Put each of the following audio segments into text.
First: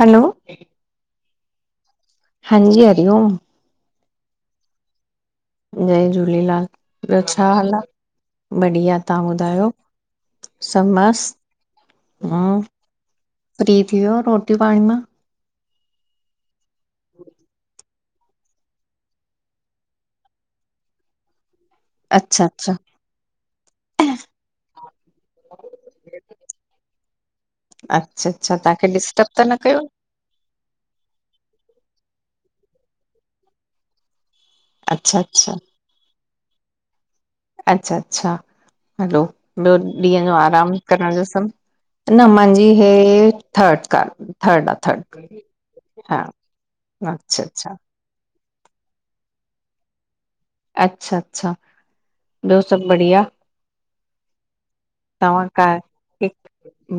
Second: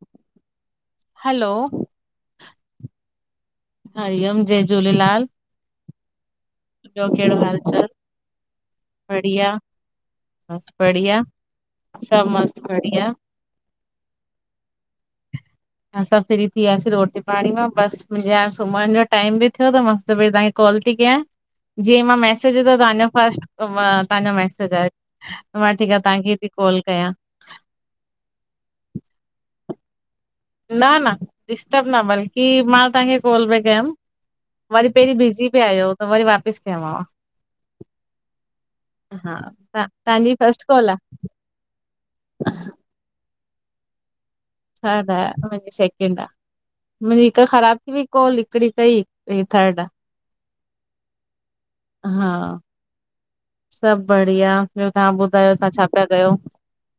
हलो hello हांजी, हरिओम हरिओम जय झूलेलाल जय झूलेलाल ॿियो छा हाल आ? बढ़िया तव्हां बढ़िया, ॿुधायो? बस सभु बढ़िया मस्त सभु मस्त हूं, बढ़िया। फ्री थी वियो रोटी पाणी मां? असां फ्री थी वियासीं रोटी पाणी मां बसि मुंहिंजेहाणे सुम्हण जो टाइम बि थियो त मां सोचो पहरी तव्हांखे कॉल थी कयां जीअं मां अच्छा मैसेज अच्छा विधो त तव्हांजो फस्ट तव्हांजो मैसेज आहे। मां ठीकु आ तव्हांखे थी कॉल कयां। अच्छा अच्छा तव्हांखे डिस्टब त न कयो? न न डिस्टर्ब न बल्की मां तव्हांखे कोल पे कयम। वरी पहिरीं अच्छा बिज़ी अच्छा पे आयो त वरी वापसि कयमांव। अच्छा अच्छा हलो हा, ॿियो त ॾींहं तव्हांजी जो फस्ट आराम कॉल आ? करण जो सभु न मुंहिंजी हे थर्ड क [inaudible] थर्ड आहे मुंजी सेकेंड आहे मुंजी अच्छा हिकु अच्छा ख़राब थी वई कोल हिकड़ी कई हे थर्ड आ। अच्छा अच्छा हा ॿियो सभु बढ़िया? सभु बढ़िया ॿियो तव्हां ॿुधायो तव्हां छा पिया कयो?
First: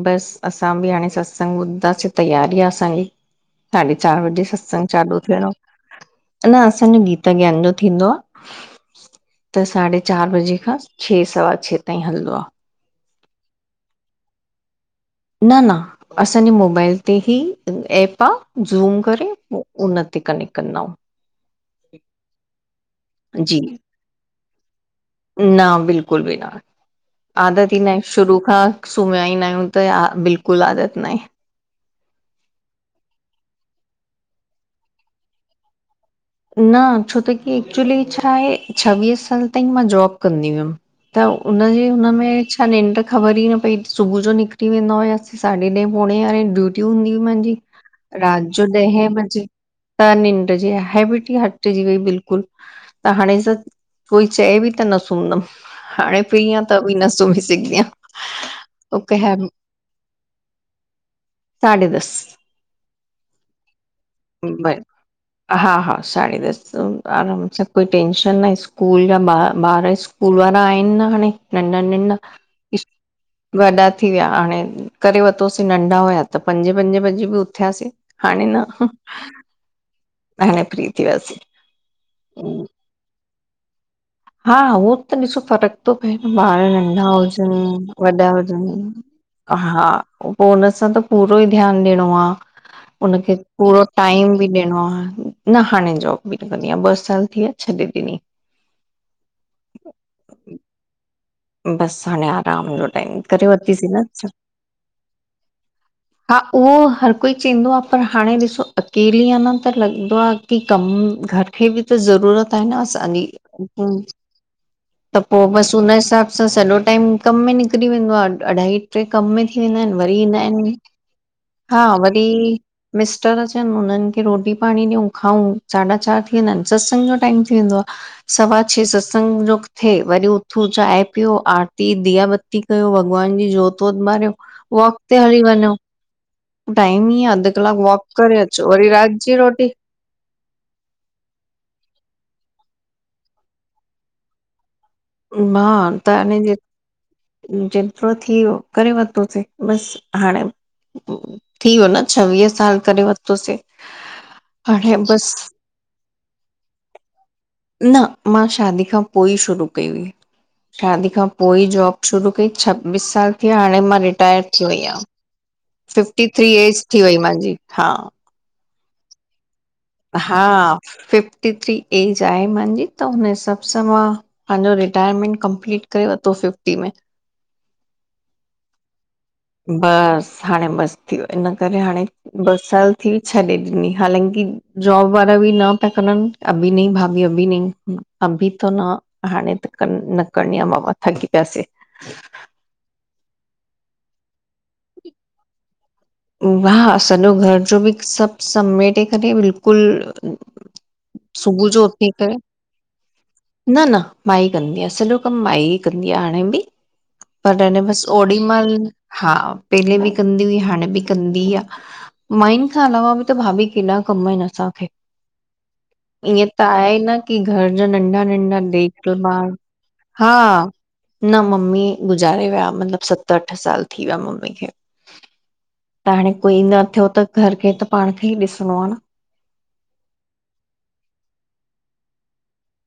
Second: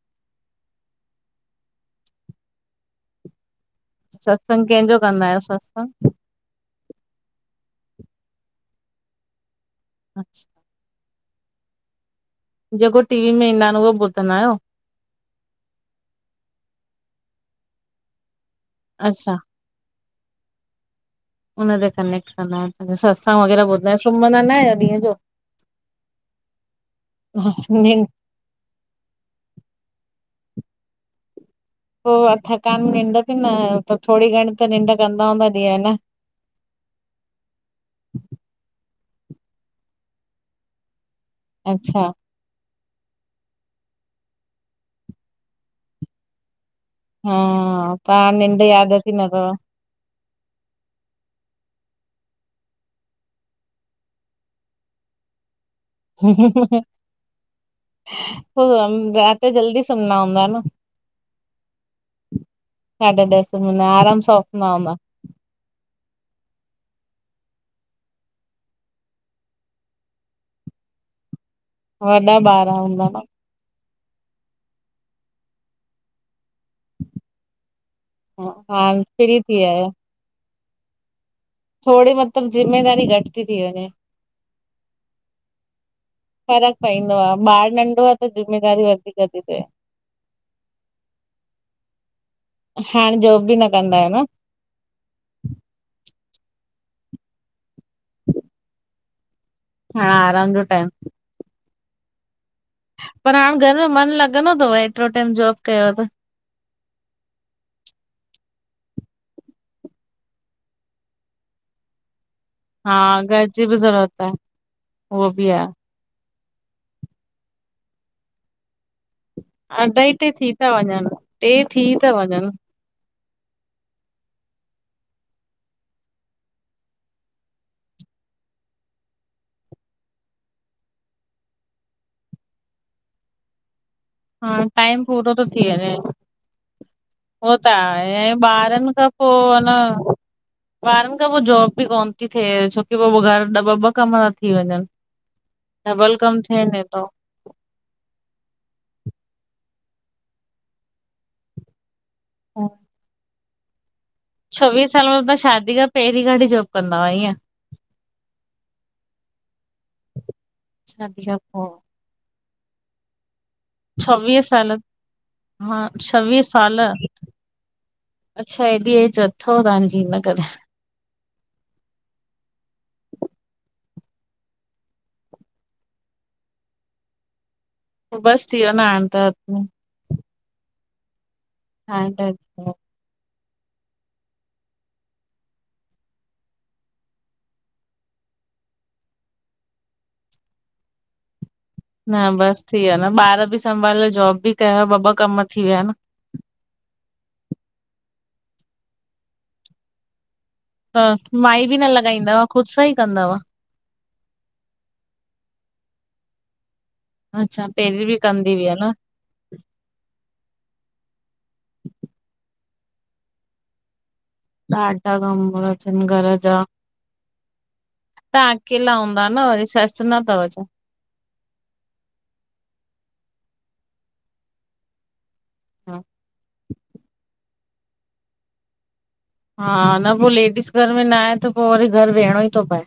बसि असां बि हाणे सत्संग ॿुधदासीं तयारी आ असांजी। साढे चार बजे सत्संग कंहिंजो चालू कंदा आहियो थियणो सत्संग आ। अञ असांजो गीता ज्ञान जो थींदो आ त साढे चार अच्छा, बजे खां छह सवा छह ताईं हलंदो आ। जेको टी वी में ईंदा आहिनि उहो ॿुधंदा आहियो? न न असांजे मोबाइल ते ई ऐप आ ज़ूम करे अच्छा उनते कनेक्ट कन्दायूं। उन ते कनेक्ट कन्दायो आहिनि सतसंग जी वग़ैरह ॿुधदायो, सुम्हंदा न आहियो ॾींहं जो? न बिल्कुलु बि न आदत ई नाहे निंड शुरू खां सुम्हिया ई न आहियूं त बिल्कुलु आदत नाहे। पो थकान निंड बि न थोरी घणी त निंड कंदा हूंदा ॾींहं जो न? न छो त की एक्चुली छा आहे छवीह साल ताईं मां जॉब कंदी हुयमि त हुनजी अच्छा हुनमें अ निंड त ख़बर ई न पई सुबुह जो निकिरी वेंदा हुयास साढे ॾह पोणे यारहें ड्यूटी हूंदी हुई हा मुंहिंजी तव्हां रात निंड जो यादि ॾहे अची न बजे त निंड जी हेबिट हटजी वई बिल्कुलु त हाणे कोई चए बि त न सुमंदमि। हाणे फ्री आ अथव त बि न सूंमी सघदीया। पो रात जो जल्दी सुमदा हूंदा न? साढे दस साढे ॾहें सुमदा हूंदा, आराम सां ब उथंदा हूंदा। हा हा साडी दस त आराम सां कोई टेंशन न आहे स्कूल जा ॿार स्कूल वारा आहिन न हाणे। नंढा नंढ वॾा ॿार इस हूंदा न वॾा थी विया हाणे करे वरितोसीं नंढा हुया त। त पंजे पंजे बजे बि उथियासीं हाणे न थी आया। हाणे फ्री थी वियासी। थोड़ी मतिलब जिम्मेदारी घट ती थी वञे। हा उहो त ॾिसो फ़र्क थो पए न ॿार फ़र्क़ु नंढा पईंदो आ हुजनि ॿार नंढो आ त वॾा हुजनि। ज़िमेदारी वधीक थी थिए हा पो हुन सां त पूरो ई ध्यान ॾियणो आ। हाणे हुनखे जॉब बि न पूरो कंदा आहियो न टाइम बि ॾियणो आ। न हाणे जॉब बि न कंदी आहियां ॿ साल थी विया छॾे ॾिनी। हाड़ आराम जो टाइम बस हाणे आराम जो टाइम पर करे हाण घर वरितीसीं में न मन लॻंदो ट्ज़व एतिरो टाइम जॉब कयो त हा उहो हर कोई चईंदो आ पर हाणे ॾिसो अकेली आ न त लॻदो आ की कम घर ही भी त ज़रूरत आहे न हा असांजी घर जी बि हम्म ज़रूरत आ त उहो पो बि आ बस हुन हिसाब असां सॼो टाइम कम में निकिरी वेंदो आ अढाई ट्रे कम में थी थी वेंदा आहिन अढाई वरी टे ईंदा थी था आहिन वञनि टे हा थी था वरी वञनि मिस्टर अचन उन्हनि खे रोटी पाणी ॾियूं खाऊं साढा चार थी वेंदा आहिन, सत्संग जो टाइम थी वेंदो आ। सवा छए सत्संग जो थिए वरी उथूं चाय पियो आरती दीया बती कयो भॻवान जी जोत जोत बारियो हा वॉक टाइम ते पूरो हली थो थी वञो। वञे टाइम ई आ अध उहो त कलाक वॉक आहे ऐं करे अचो वरी ॿारनि रात जी रोटी। ॿारन खां पो जॉब बि कोन थी थिए छोकी पोइ घर ॿ ॿ कम था थी वञनि मां त डबल आड़ए। कम थिए न थो। जेतिरो थी वियो करे वरितोसीं बस हाणे थी वियो न छवीय साल करे वरतोसे। छवीय साल मतलब शादी खां पहिरीं खां वठी जॉब कंदा हुआ इअं न मां शादी खां पोइ ई शुरू कई हुई, शादी खां पोइ जॉब शुरू कई छब्बीस साल थी विया हाण हाण मां छवीह रिटायर थी वई साल आहियां, हा फिफ्टी छवीह थ्री साल एज थी वई मांजी हा अच्छा हेॾी एज अथव तहांजी? हा फिफ्टी थ्री एज आहे मांजी त हुन हिसाब सां मां पंहिंजो रिटायरमेंट कंपलीट करे वतो फिफ्टी में बसि थीयो न हाण त बस हाणे बस थी वयो इन करे हाणे ॿ साल बि छॾे ॾिनी हालांकी जॉब वारा बि न पिया करन अभी नहीं भाभी अभी नहीं अभी थो न हाणे त क न करणी आहे बाबा थकी पियासीं। न बस थी विया न, ॿार बि संभाले जॉब बि कयव, ॿ ॿ कम थी विया न वाह सॼो घर जो बि सब समेटे करे बिल्कुल हा माई बि न लॻाईंदा वा ख़ुद सां ई कंदा हुआ। न न माई कंदी आ सॼो कम माई कंदी आ हाणे बि पर अच्छा अने बसि पहिरीं बि कंदी ओडीमल हुई न? हा पहले बि कंदी हुई हाणे बि कंदी आ माइन खां अलावा बि त भाभी केॾा कम आहिन असांखे ॾाढा कम अथनि घर ईअं जा। त आए ई न की घर जा नंढा नंढा देखभाल हा, सुनातव छा? न मम्मी गुज़ारे विया, मतिलबु सत अठ साल थी विया मम्मी खे हा त हाणे कोई न थियो त घर खे त पाण खे ई ॾिसणो आ न हा न पोइ लेडीस घर में न आहे त पोइ वरी घर वेहणो ई थो पए।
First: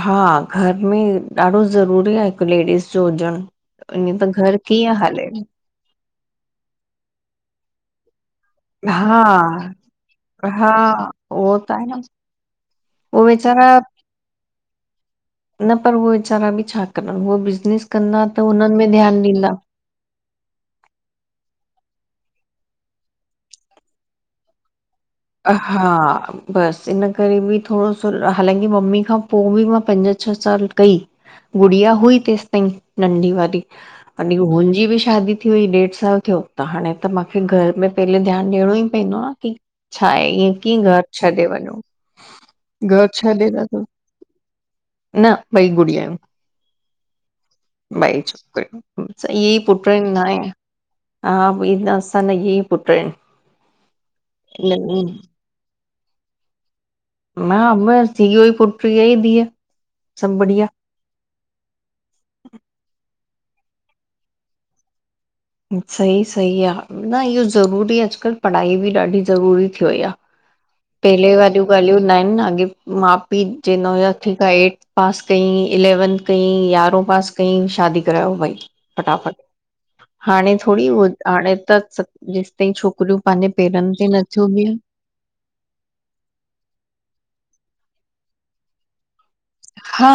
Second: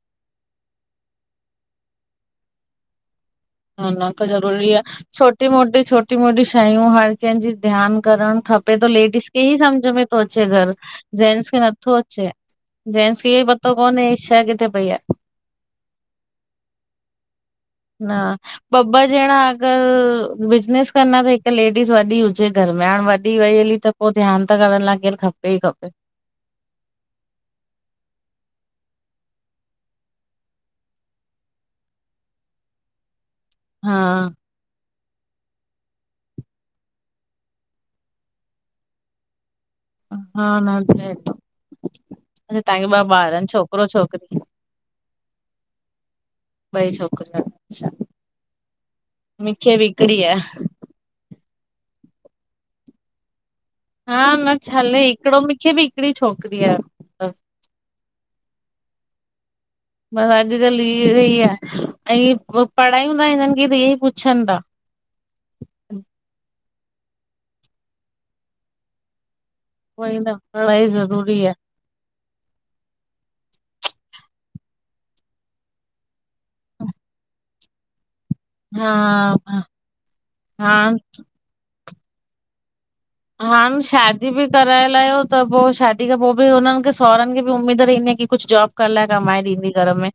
हा, घर में ॾाढो ज़रूरी आहे हिकु लेडीस जो हुजण। न न ईअं त घर ज़रूरी कीअं आहे हले छोटी मोटी छोटी मोटी शयूं हर कंहिंजी ध्यानु करणु खप पे तो हा लेडीस खे ई समझ में थो अचे हा घर जेंट्स उहो खे त आहे नथो न अचे। जेन्स उहे खे इयो ई वेचारा तो कोने ही छऐ किथे पई आहे न पर उहे विचारा बि छा कंदा उहे बिज़नेस कंदा त हुनन्हनि में ध्यानु ॾींदा हा ह बिज़नेस कंदा त हिकु लेडीस वॾी हुजे घर में हाणे वॾी वई हली त पोइ ध्यानु त करण लाइ केरु खपे ई खपे हा बसि इन करे बि थोरो सो हालांकि मम्मी खां पोइ बि मां पंज छह साल कई गुड़िया हुई तेसि ताईं नंढी वारी हा ऐं होन जी बि शादी थी हुई ॾेढ साल थियो त हाणे त मूंखे घर में पहले ध्यानु ॾियणो ई पवंदो कि छा आहे हा ईअं न कीअं घर थिए थो छॾे वञो अच्छा तव्हांखे ॿ घर छॾे ॿार आहिनि नथो छोकिरो छोकिरी न ॿई गुड़ियायूं ॿई छोकिरियूं आहिनि। अच्छा ॿई छोकरियूं ईएं ही मूंखे बि पुट न हिकिड़ी आहे हा उही न असांॼा एई पुट्र आहिनि हा न छले हिकिड़ो मूंखे बि हिकिड़ी छोकिरी आ हा बस ईहो पुट् ईह धीअ न बसि अॼुकल्ह इहो आहे ऐं पढ़ायूं न हिननि खे त इहे ई पुछनि था सही सही आहे न इहो ज़रूरी आहे अॼुकल्ह पढ़ाई बि ॾाढी ज़रूरी उहोई आ उई न पढ़ाई पहले ज़रूरी आहे वालियूं ॻाल्हियूं न आहिनि अॻे माउ पीउ चईदां हुया ठीकु आहे हेएठ पास कयईं इलैवंथ कईं ग्यारहों पास कयईं शादी करायो भई हा फटाफट हा हाणे थोरी उहो हाणे त जेसिताईं छोकिरियूं पंहिंजे हाण पेरनि ते शादी बि नथियूं बीहनि कराए लायो त पोइ शादी खां पोइ बि हुननि खे सहुरनि खे बि उमेीद रहंदी की कुझु जॉब कर लाई कमाए ॾींदी घर हा में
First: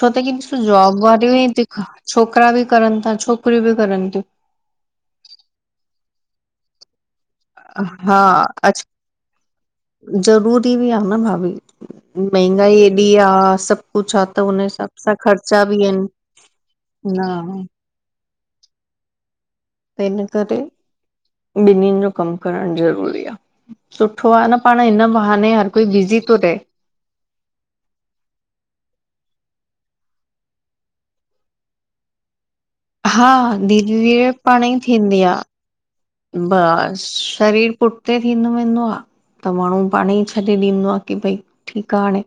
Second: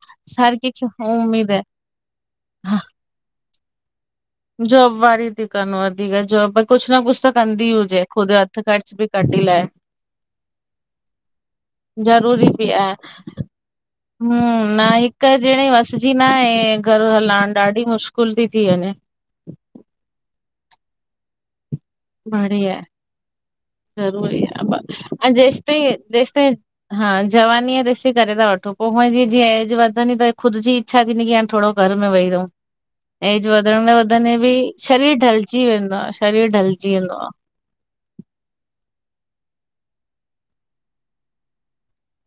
छो त हर ईंशुल [unintelligible] कंहिंखे जॉब वारि उमीद आहे हुईथी खां छोकिरा बि हा करनि था छोकिरियूं बि करनि थियूं जॉब वारीतियूं कन वधीक जॉब कुझु न कुझु त कंदी हुजे हा, ख़ुदि हथ अच खर्च बि कढी लाए ज़रूरी बि आ न भाभी महांगाई एॾी आहे सभु कुछु आ त हु हुन न हिसाब सां हिक ख़र्चा ॼणे बि आहिनि। वसिजी न आहे घरु हलाइणु न, ॾाढी मुश्किल कुल थी थी अञे त हिन करे ॿिन्नि जो कमु बढ़िया करणु आहे, ज़रूरी आहे सुठो ज़रूरी आहे न ब- पाण हिन ऐं बहाने जेसि हर कोई ताईं बिज़ी जेसि थो ताईं रहे हा जवानीअ ॾिसी करे था वठो पोइ हूअ जीअं वधंदी त ख़ुदि ॼी इच्छा थीनिकी हाण थोर घर में वेही रहूं हा, ऐं वधण धीरे में धीरे वधंदे बि पाण ई शरीरु थींदी आ। ढलजी वेंदो आहे शरीर ढलजी बस, वेंदो आहे शरीर पुठिते थीदों वेदों आ त माण्हू पाण ई छॾे ॾींदो आहे की भई ठीकु आहे हाणे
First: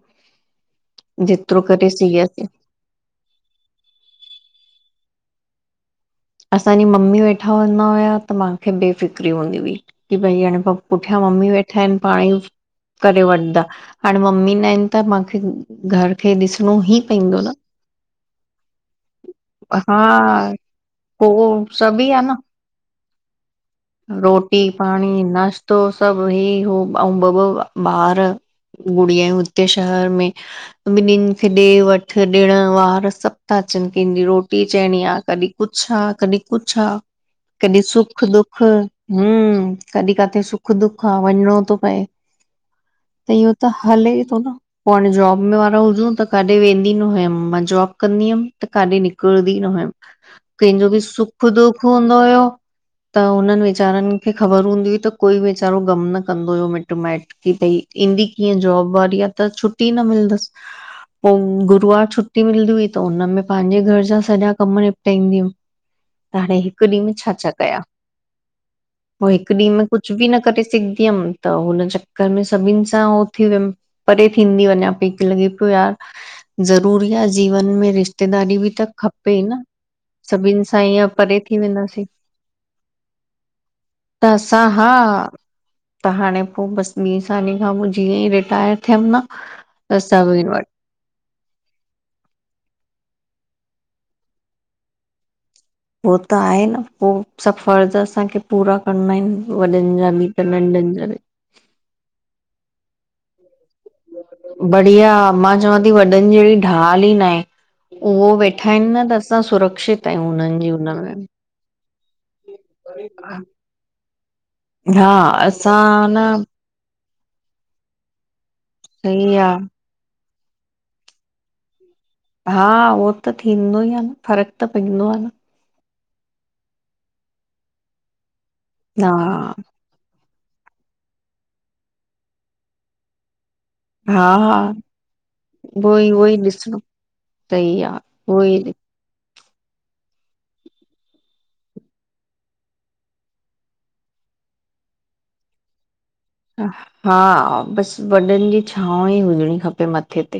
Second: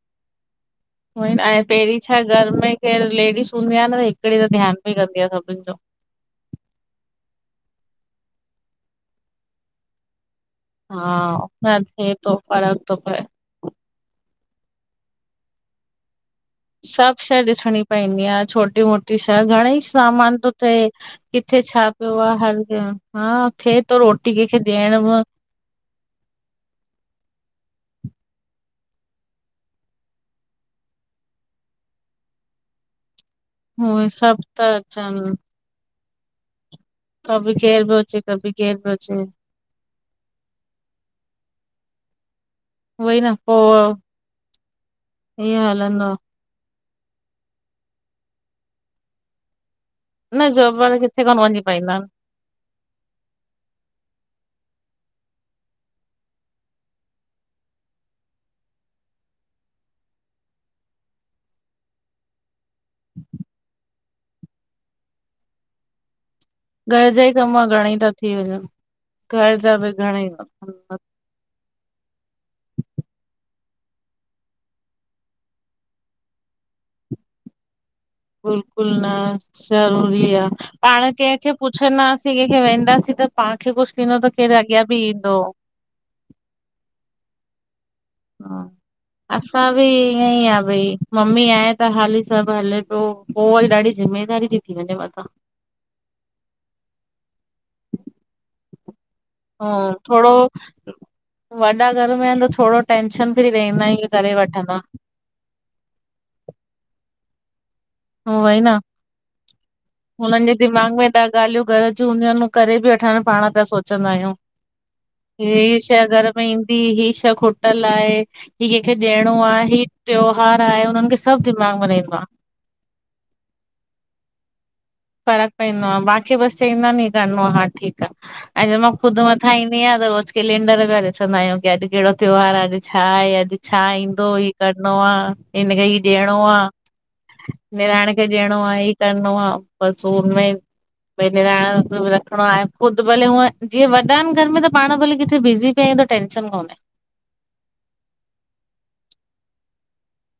उई न जेतिरो आहे करे पहिरी छा सघियसि। घर में केर लेडीस हूंदी आहे न हिकिड़े त ध्यानु बि कंदी आहे सभिनि जो असांजी मम्मी वेठा हूंदा हुया त मांखे बेफ़िक्री हूंदी हुई की भई हाणे पप हा पुठियां मम्मी न वेठा आहिनि थिए पाण थो ई फ़र्क थो पए। करे वठंदा हाण मम्मी न आहिनि त माखे घर खें ॾिसण सभु शइ ॾिसणी पवंदी आ, छोटी, मोटी शइ घणेई हा सामान थो थिए पो किथे छा सभ ई पियो आ न हर [unintelligible] हा थिए थो रोटी कंहिंखे ॾियणव त सभु हे उ [unintelligible] ऐं ॿ ॿ ॿार गुड़ियाूं हुते शहर में ॿिन्हिनि खे ॾे वठु ॾिण वार, सभु ता अचनि उहे कंहिंजी सभु रोटी था चइणी आ अचनि, कॾहिं। कुझु आ कॾहिं कुझु आ। कभी केर पो अचें कभी हा केरु पियो हु अचे। कॾहिं काथे सुख- दुख आ वञिणो थो पए। उहोई न इहो पो त हले थो न पोइ हाणे जॉब में ईअं वारा हलंदो हुजूं आ, त काॾे वेंदी न हुयमि मां जॉब कंदी हुयमि त काॾे निकिरंदी न हुयमि। न जॉब कंहिंजो वारा बि किथे कोन सुख वञी दुख पाईंदा आहिनि। हूंदो हुयो त हुननि वीचारनि खे ख़बर हूंदी हुई त कोई वीचारो ग़मु न कंदो हुयो मिटु माइट्र की भई ईंदी कीअं जॉब वारी आ त छुटी न मिलंदसि पो गुरुवार छुटी मिलंदी हुई त हुनमें पंहिंजे घर जा सॼा कम निपटाईंदी वमि। [unintelligible] घर जा ई कम घणेई था थी वञनि। पोइ हिकु घर जा ॾींहं में कुझु बि घणेई न करे सघंदी यमि। त हुन चक्कर में सभिनि सां हो थी वियमि परे थींदी वञा पई त लॻे पियो यार ज़रूरी आ जीवन में रिश बिल्कुलु न ज़रूरी आ सभिनि सां ईअं पाण परे कंहिंखे थी पुछे वेंदासीं न असीं कंहिंखे वेंदासीं त पाणखे कुझु थींदो त केरु असां अॻियां हा बि ईंदो त हाणे पोइ बसि ॿीं साले खां पोइ जीअं ई हा रिटायर थियमि न असां बि त ईअं सभी ई आ वटि भई मम्मी आहे त हाली सभु हले पियो पोइ वरी ॾाढी ज़िमेदारी ती थी वञे मथां। उह त आहे न उह सफर त असांखे पूरा करणा आहिनि। वॾनि ऐं जा भी थोड़ो त नंढनि जा री वॾा घर में आहिनि त थोरो टेंंशन फ्री रहंदा आहिनि हिय। बढ़िया मां चवां थी वॾनि जहिॾी ढाल ई न आहे। उहो वेठा आहिनि न त असां सुरक्षित आहियूं हुननि जे उन्हनि जी दिमाग़ में हुनमें। ॾह [unintelligible] करे बि वठण पाण त सोचंदा आहियूं हा ह शइ असां न घर में ई के हे शइ खुटल आहे ही कंहिंखे ॾियणो सही आ आहे त्योहार आहे, हुननि खे सभु दिमाग़ मे रहीईंदो आ। हा उहो त थींदो ई आ न, फ़र्क़ु त पवंदो आ न। फकॅ पईदो आ बाक़ी बसि चवंदा ही करिणो आ हा ठीकु आ, ऐं मां हा ख़ुदि मथां ईंदी आहियां त रोज कैलेंडर पिया ॾिसंदा आहियूं की अॼु कहिड़ो त्योहार आ अॼु छा आहे अॼ छा हा ईंदो ई हा करणो आ हिनखे ई उहोई उहोई ॾियणो आ। ॾिसणो सही आ निणान खे उहोई ॾियणो आहे ई करिणो आ, बस हुनमें भई निणान रखिणो आहे ख़ुदि भले हूअं जीअं वॾा आहिनि घर में त पाण भले किथे बिज़ी ॿे जो टेन्शन कोनहे। हा बसि वॾनि जी छांव ई हुजणी खपे मथे ते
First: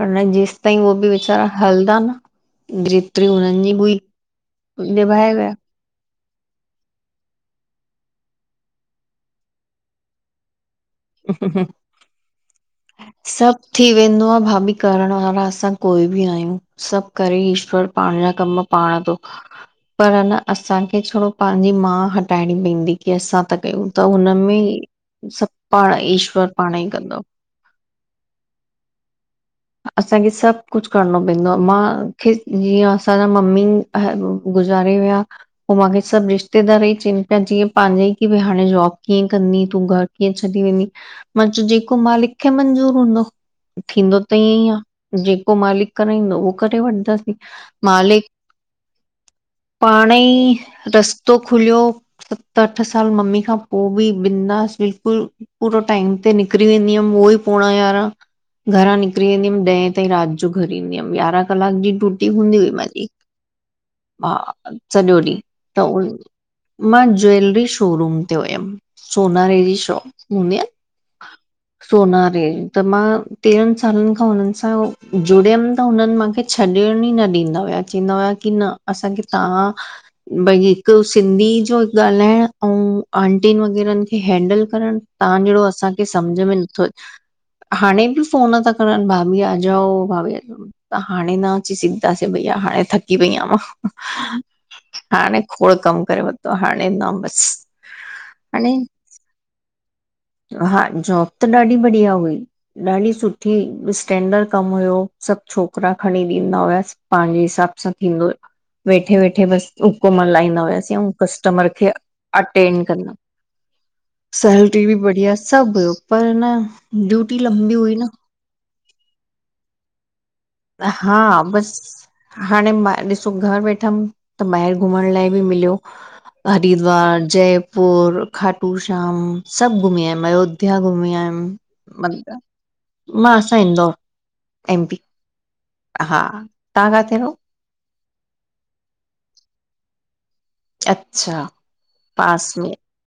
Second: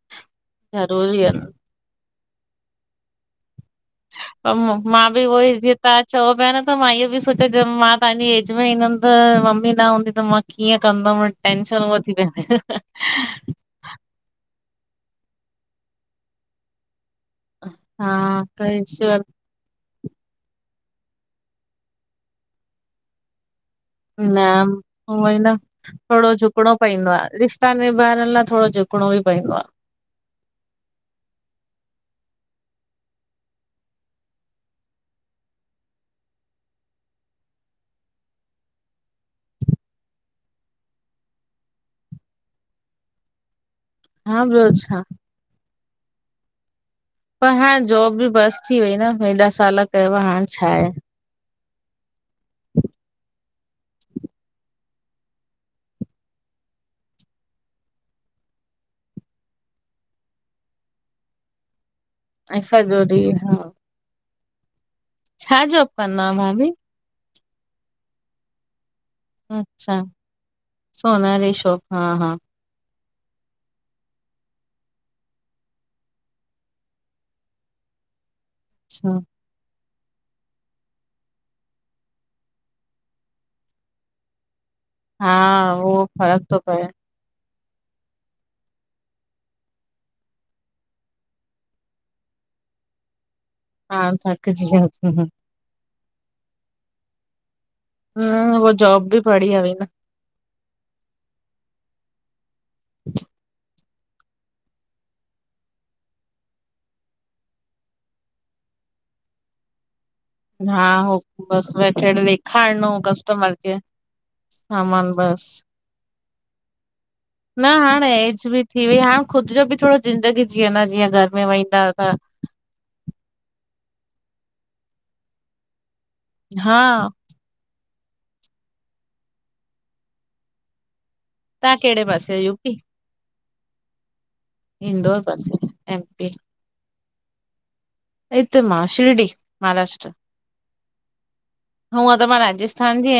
हुनन जी ताईं उह बि ज़रूरी आ, वेचारा हलंदा न जेतिरी हुननि जी हुई हु मां बि निभाए ऊहोई विया जी तवा चओ पिया न त मां इहो बि सोचियां जे मां तव्हांजी एज में ईंदमि त मम्मी न हूंदी त मा कीअं कंदमि टेंशन उअ थी वेद सभु थी वेंदो आहे भाभी करण वारा असां कोई बि नाहियूं सभु करे ईश्वर पाण जा हा कम पाण थो कईश्वर पर न असांखे छा पंहिंजी मा हटाइणी पवंदी की असां त कयूं त न हुनमें उहोई सभु पाण ईश्वर पाण ई कंदो रिश्तनि निभारण लाइ थोरो झुकणो ई पवंदो आ असांखे सभु कुझु करणो पवंदो आ माखे जीअं असांजा मम्मी अ ऊ गुज़ारे विया पोइ मूंखे सभु रिश्तेदार ई चवनि पिया जीअं पंहिंजा ई की भई हाणे जॉब कीअं कंदी तूं घरु कीअं छॾी वेंदी मां चयो जेको मालिक खे मंज़ूर हूंदो थींदो त हा ईअं ॿियो ई छा, आहे जेको मालिक कराईंदो उहो करे वठंदसि पर हाणे जॉब मालिक बि बस थी वई न हेॾा साल पाण कयव हाणे ई छा आहे। रस्तो खुलियो सत अठ साल मम्मी खां पोइ बि बिन्दास बिल्कुल पूरो टाइम ते निकिरी वेंदी हुयमि उहो ई पोणा यारांह घरां निकिरी वेंदी हुयमि ॾहें ताईं राति जो घरु ईंदी हुअमि यारहां क्लाक जी ड्यूटी हूंदी ऐं हुई सॼो मुंहिंजी ॾींहुं हा, हा सॼो ॾींहुं छा त जॉब उ कंदा आयो भाभी? मां ज्वैेलरी शोरूम ते हुयमि सोनारे जी अच्छा, शॉप हूंदी आहे न सोनारी शॉप हा हा सोनारे जी त मां तेरहं सालनि खां हुननि सां जुड़ियमि त हुननि मूंखे छॾण ही न ॾींदा हुया चवंदा हुआ की न अच्छा। असांखे तव्हां भई हिकु सिंधी जो ॻाल्हाइण ऐं आंटियुनि वग़ैरनि खे हैंडल करणु तव्हां जहिड़ो हा असांखे उहो सम्झ फ़र्क में थो पए, नथो अचे हाणे बि फ़ोन ता करेन करेन भाभी आ जाओ भाभी त त हाणे न अची सघिंदासीं भईया हाणे थकी पई आहियां मां हा थक जी [unintelligible] हाणे खोड़ कमु करे वरितो हाणे न बस‌ हम हू जॉब बि बढिया हुई न हा जॉब त ॾाढी बढ़िया हुई ॾाढी सुठी स्टैंडर्ड कम हुयो सभु छोकिरा खणी ॾींदा हुआसीं पंहिंजे हिसाब सां थींदो वेठे वेठे बसि हुकम हलाइ ईंदा हा हुआसीं ऐं हो कस्टमर बस खे वेठे अटेंड ॾेखारणो कंदा कस्टमर खे फैसिलिटी बि सामान बढ़िया बस। सभु हुयो पर न ड्यूटी लंबी हुई न कुझु बि थी वई हाणे ख़ुदि जो बि थोरो ज़िंदगी जीयो न जीअं हा घर में वेहंदा आहियो बसि त हाणे मां ॾिसो घरु वेठमि त ॿाहिरि घुमण लाइ बि मिलियो हा हरिद्वार जयपुर खाटू श्याम सभु घुमी आयमि अयोध्या घुमी आयमि तव्हां कहिड़े पासे जा मतिलबु आहियो यू पी मां असां इंदौर एम पी इंदौर पासे हा एमपी तव्हां किथे रहो त मां शिरडी महाराष्ट्र अच्छा हूंअ त मा पास में राजस्थान जी आहिया